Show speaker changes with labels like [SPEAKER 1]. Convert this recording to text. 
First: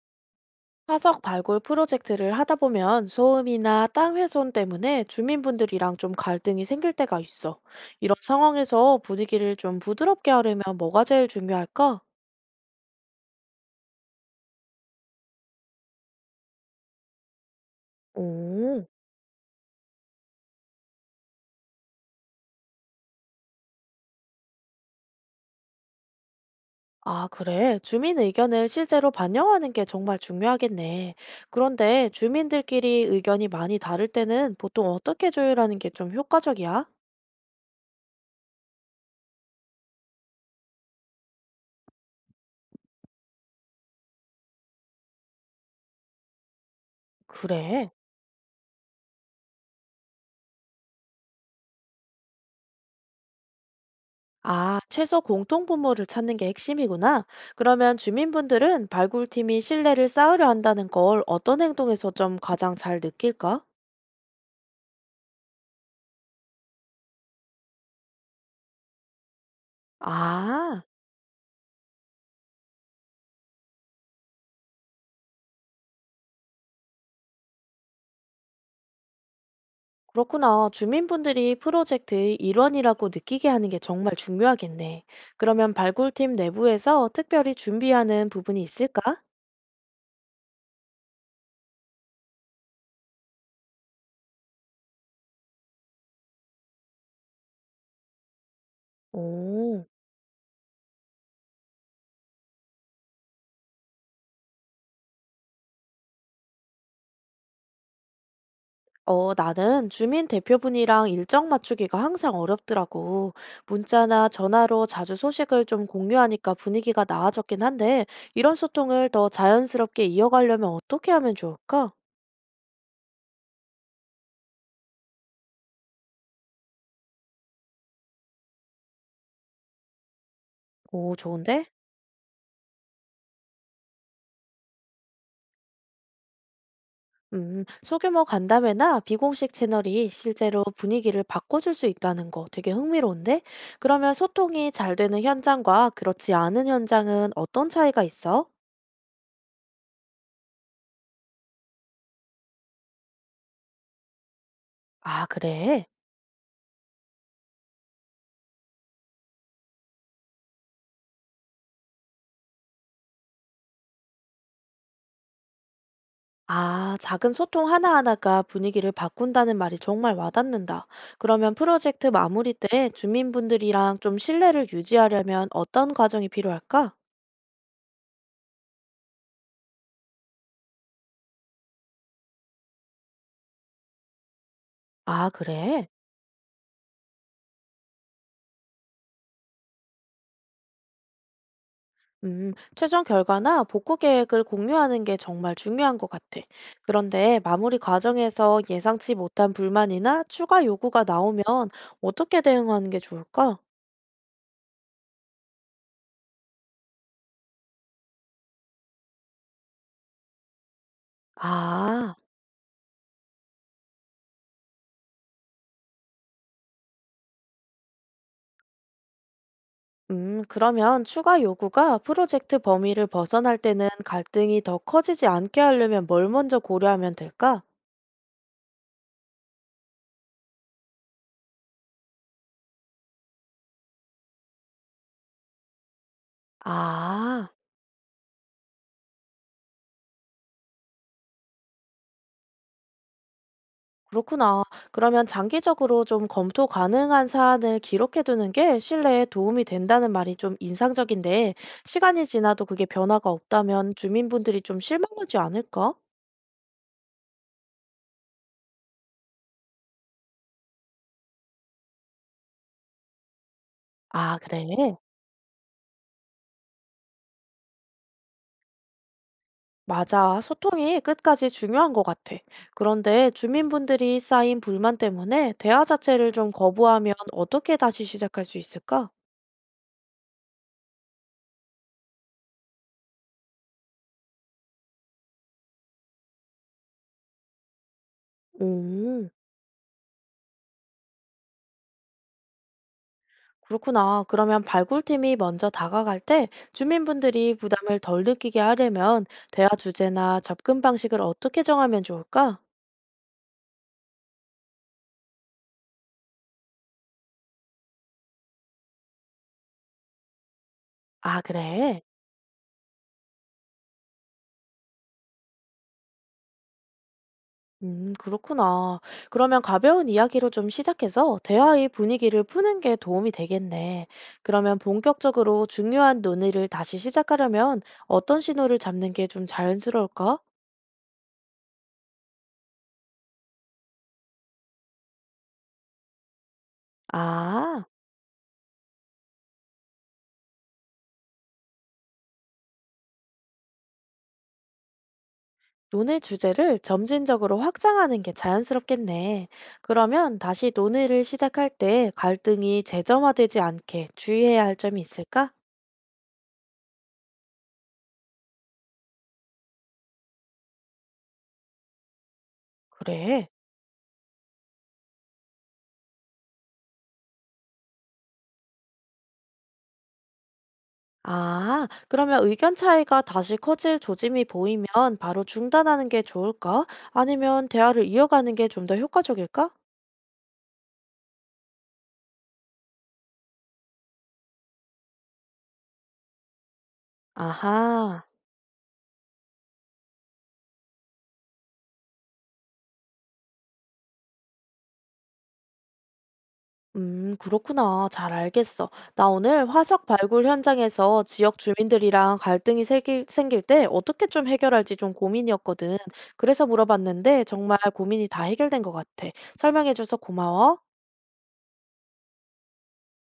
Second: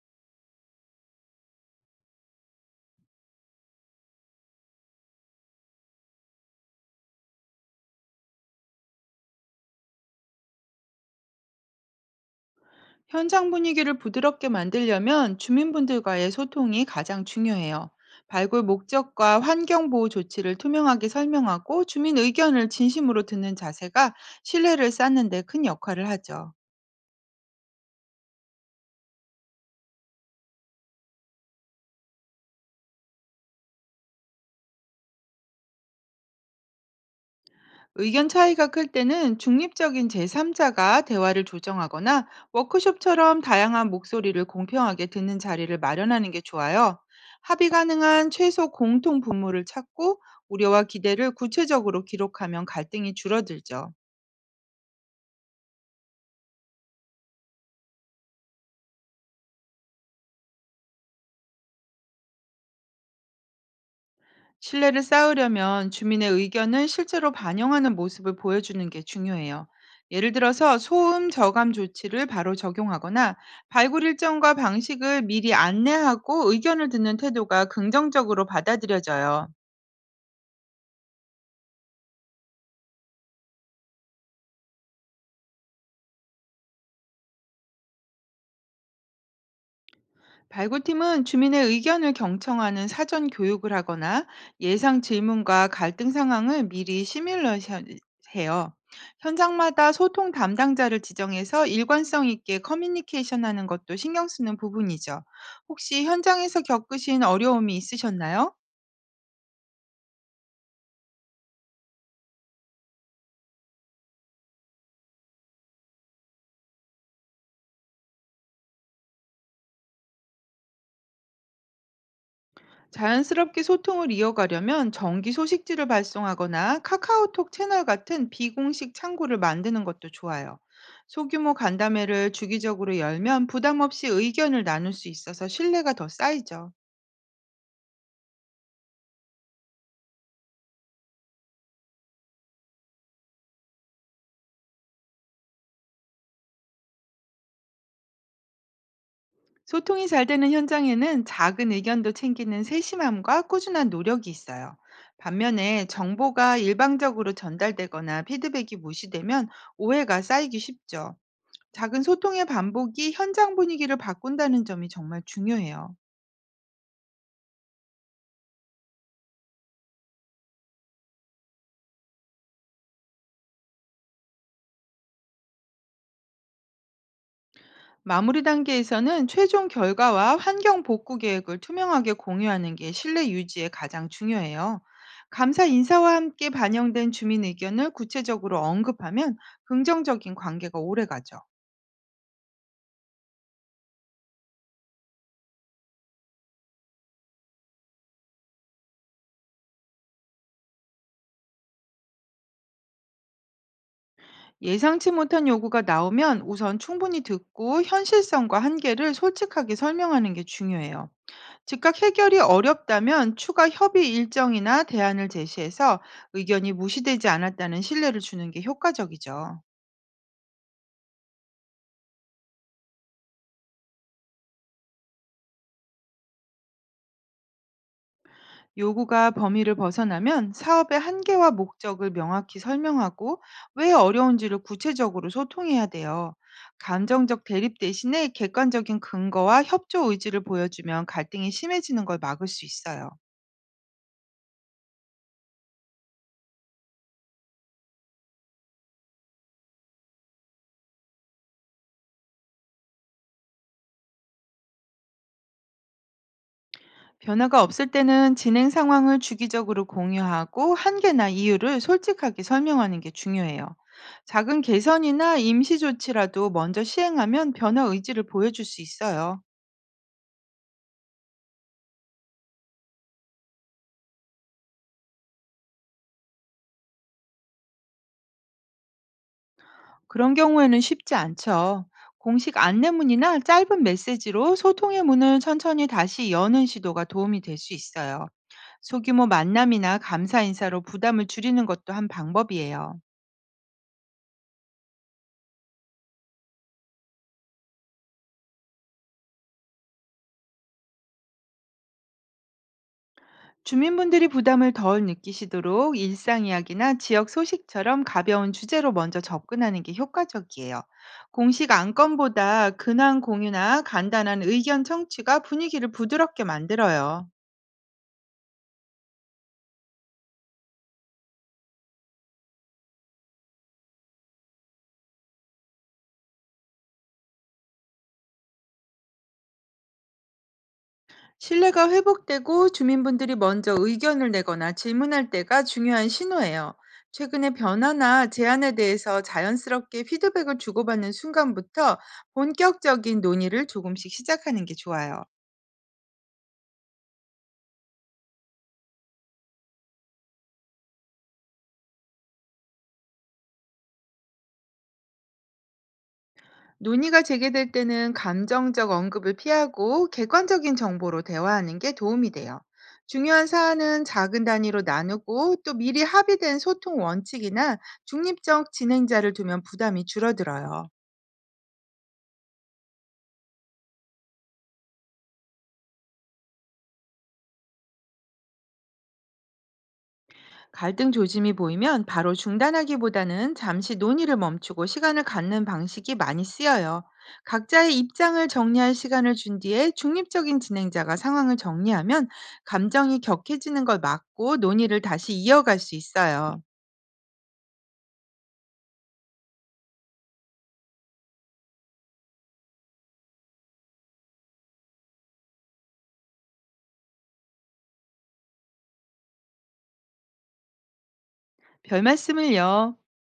[SPEAKER 1] 화석 발굴 프로젝트를 하다 보면 소음이나 땅 훼손 때문에 주민분들이랑 좀 갈등이 생길 때가 있어. 이런 상황에서 분위기를 좀 부드럽게 하려면 뭐가 제일 중요할까?
[SPEAKER 2] 현장 분위기를 부드럽게 만들려면 주민분들과의 소통이 가장 중요해요. 발굴
[SPEAKER 1] 오,
[SPEAKER 2] 목적과 환경 보호 조치를 투명하게 설명하고, 주민 의견을 진심으로 듣는 자세가 신뢰를 쌓는 데 큰 역할을 하죠.
[SPEAKER 1] 아, 그래. 주민 의견을 실제로 반영하는 게 정말 중요하겠네. 그런데 주민들끼리 의견이 많이 다를 때는 보통 어떻게 조율하는 게 좀 효과적이야?
[SPEAKER 2] 의견 차이가 클 때는 중립적인 제3자가 대화를 조정하거나, 워크숍처럼 다양한 목소리를 공평하게 듣는 자리를 마련하는 게 좋아요. 합의
[SPEAKER 1] 그래.
[SPEAKER 2] 가능한 최소 공통 분모를 찾고, 우려와 기대를 구체적으로 기록하면 갈등이 줄어들죠.
[SPEAKER 1] 아, 최소 공통 분모를 찾는 게 핵심이구나. 그러면 주민분들은 발굴팀이 신뢰를 쌓으려 한다는 걸 어떤 행동에서 좀 가장 잘 느낄까?
[SPEAKER 2] 신뢰를 쌓으려면 주민의 의견을 실제로 반영하는 모습을 보여주는 게 중요해요. 예를 들어서
[SPEAKER 1] 아,
[SPEAKER 2] 소음 저감 조치를 바로 적용하거나, 발굴 일정과 방식을 미리 안내하고 의견을 듣는 태도가 긍정적으로 받아들여져요.
[SPEAKER 1] 그렇구나. 주민분들이 프로젝트의 일원이라고 느끼게 하는 게 정말 중요하겠네. 그러면 발굴팀 내부에서 특별히 준비하는 부분이 있을까?
[SPEAKER 2] 발굴팀은 주민의 의견을 경청하는 사전 교육을 하거나, 예상 질문과 갈등 상황을 미리 시뮬레이션해요.
[SPEAKER 1] 오.
[SPEAKER 2] 현장마다 소통 담당자를 지정해서 일관성 있게 커뮤니케이션하는 것도 신경 쓰는 부분이죠. 혹시 현장에서 겪으신 어려움이 있으셨나요?
[SPEAKER 1] 나는 주민 대표분이랑 일정 맞추기가 항상 어렵더라고. 문자나 전화로 자주 소식을 좀 공유하니까 분위기가 나아졌긴 한데, 이런 소통을 더 자연스럽게 이어가려면 어떻게 하면 좋을까?
[SPEAKER 2] 자연스럽게 소통을 이어가려면 정기 소식지를 발송하거나, 카카오톡 채널 같은 비공식 창구를 만드는 것도 좋아요.
[SPEAKER 1] 오,
[SPEAKER 2] 소규모
[SPEAKER 1] 좋은데?
[SPEAKER 2] 간담회를 주기적으로 열면 부담 없이 의견을 나눌 수 있어서 신뢰가 더 쌓이죠.
[SPEAKER 1] 소규모 간담회나 비공식 채널이 실제로 분위기를 바꿔줄 수 있다는 거 되게 흥미로운데? 그러면 소통이 잘 되는 현장과 그렇지 않은 현장은 어떤 차이가 있어?
[SPEAKER 2] 소통이 잘 되는 현장에는 작은 의견도 챙기는 세심함과 꾸준한 노력이 있어요.
[SPEAKER 1] 아, 그래?
[SPEAKER 2] 반면에 정보가 일방적으로 전달되거나 피드백이 무시되면 오해가 쌓이기 쉽죠. 작은 소통의 반복이 현장 분위기를 바꾼다는 점이 정말 중요해요.
[SPEAKER 1] 아, 작은 소통 하나하나가 분위기를 바꾼다는 말이 정말 와닿는다. 그러면 프로젝트 마무리 때 주민분들이랑 좀 신뢰를 유지하려면 어떤 과정이 필요할까?
[SPEAKER 2] 마무리 단계에서는 최종 결과와 환경 복구 계획을 투명하게 공유하는 게 신뢰 유지에 가장 중요해요.
[SPEAKER 1] 아,
[SPEAKER 2] 감사
[SPEAKER 1] 그래?
[SPEAKER 2] 인사와 함께 반영된 주민 의견을 구체적으로 언급하면 긍정적인 관계가 오래가죠.
[SPEAKER 1] 최종 결과나 복구 계획을 공유하는 게 정말 중요한 것 같아. 그런데 마무리 과정에서 예상치 못한 불만이나 추가 요구가 나오면 어떻게 대응하는 게 좋을까?
[SPEAKER 2] 예상치 못한 요구가 나오면 우선 충분히 듣고, 현실성과 한계를 솔직하게 설명하는 게 중요해요. 즉각
[SPEAKER 1] 아.
[SPEAKER 2] 해결이 어렵다면 추가 협의 일정이나 대안을 제시해서 의견이 무시되지 않았다는 신뢰를 주는 게 효과적이죠.
[SPEAKER 1] 그러면 추가 요구가 프로젝트 범위를 벗어날 때는 갈등이 더 커지지 않게 하려면 뭘 먼저 고려하면 될까?
[SPEAKER 2] 요구가 범위를 벗어나면 사업의 한계와 목적을 명확히 설명하고, 왜 어려운지를 구체적으로 소통해야 돼요. 감정적
[SPEAKER 1] 아,
[SPEAKER 2] 대립 대신에 객관적인 근거와 협조 의지를 보여주면 갈등이 심해지는 걸 막을 수 있어요.
[SPEAKER 1] 그렇구나. 그러면 장기적으로 좀 검토 가능한 사안을 기록해두는 게 신뢰에 도움이 된다는 말이 좀 인상적인데, 시간이 지나도 그게 변화가 없다면 주민분들이 좀 실망하지 않을까?
[SPEAKER 2] 변화가 없을 때는 진행 상황을 주기적으로 공유하고, 한계나 이유를 솔직하게 설명하는 게 중요해요.
[SPEAKER 1] 아,
[SPEAKER 2] 작은
[SPEAKER 1] 그래.
[SPEAKER 2] 개선이나 임시 조치라도 먼저 시행하면 변화 의지를 보여줄 수 있어요.
[SPEAKER 1] 맞아. 소통이 끝까지 중요한 것 같아. 그런데 주민분들이 쌓인 불만 때문에 대화 자체를 좀 거부하면 어떻게 다시 시작할 수 있을까?
[SPEAKER 2] 그런 경우에는 쉽지 않죠. 공식 안내문이나 짧은 메시지로 소통의 문을 천천히 다시 여는 시도가 도움이 될 수 있어요. 소규모
[SPEAKER 1] 오,
[SPEAKER 2] 만남이나 감사 인사로 부담을 줄이는 것도 한 방법이에요.
[SPEAKER 1] 그렇구나. 그러면 발굴팀이 먼저 다가갈 때 주민분들이 부담을 덜 느끼게 하려면 대화 주제나 접근 방식을 어떻게 정하면 좋을까?
[SPEAKER 2] 주민분들이 부담을 덜 느끼시도록 일상 이야기나 지역 소식처럼 가벼운 주제로 먼저 접근하는 게 효과적이에요.
[SPEAKER 1] 아,
[SPEAKER 2] 공식
[SPEAKER 1] 그래.
[SPEAKER 2] 안건보다 근황 공유나 간단한 의견 청취가 분위기를 부드럽게 만들어요.
[SPEAKER 1] 그렇구나. 그러면 가벼운 이야기로 좀 시작해서 대화의 분위기를 푸는 게 도움이 되겠네. 그러면 본격적으로 중요한 논의를 다시 시작하려면 어떤 신호를 잡는 게 좀 자연스러울까?
[SPEAKER 2] 신뢰가 회복되고 주민분들이 먼저 의견을 내거나 질문할 때가 중요한 신호예요. 최근의
[SPEAKER 1] 아,
[SPEAKER 2] 변화나 제안에 대해서 자연스럽게 피드백을 주고받는 순간부터 본격적인 논의를 조금씩 시작하는 게 좋아요.
[SPEAKER 1] 논의 주제를 점진적으로 확장하는 게 자연스럽겠네. 그러면 다시 논의를 시작할 때 갈등이 재점화되지 않게 주의해야 할 점이 있을까?
[SPEAKER 2] 논의가 재개될 때는 감정적 언급을 피하고 객관적인 정보로 대화하는 게 도움이 돼요.
[SPEAKER 1] 그래.
[SPEAKER 2] 중요한 사안은 작은 단위로 나누고, 또 미리 합의된 소통 원칙이나 중립적 진행자를 두면 부담이 줄어들어요.
[SPEAKER 1] 아, 그러면 의견 차이가 다시 커질 조짐이 보이면 바로 중단하는 게 좋을까? 아니면 대화를 이어가는 게 좀 더 효과적일까?
[SPEAKER 2] 갈등 조짐이 보이면 바로 중단하기보다는 잠시 논의를 멈추고 시간을 갖는 방식이 많이 쓰여요. 각자의
[SPEAKER 1] 아하,
[SPEAKER 2] 입장을 정리할 시간을 준 뒤에 중립적인 진행자가 상황을 정리하면 감정이 격해지는 걸 막고 논의를 다시 이어갈 수 있어요.
[SPEAKER 1] 그렇구나. 잘 알겠어. 나 오늘 화석 발굴 현장에서 지역 주민들이랑 갈등이 생길 때 어떻게 좀 해결할지 좀 고민이었거든. 그래서 물어봤는데 정말 고민이 다 해결된 것 같아. 설명해줘서 고마워.
[SPEAKER 2] 별 말씀을요.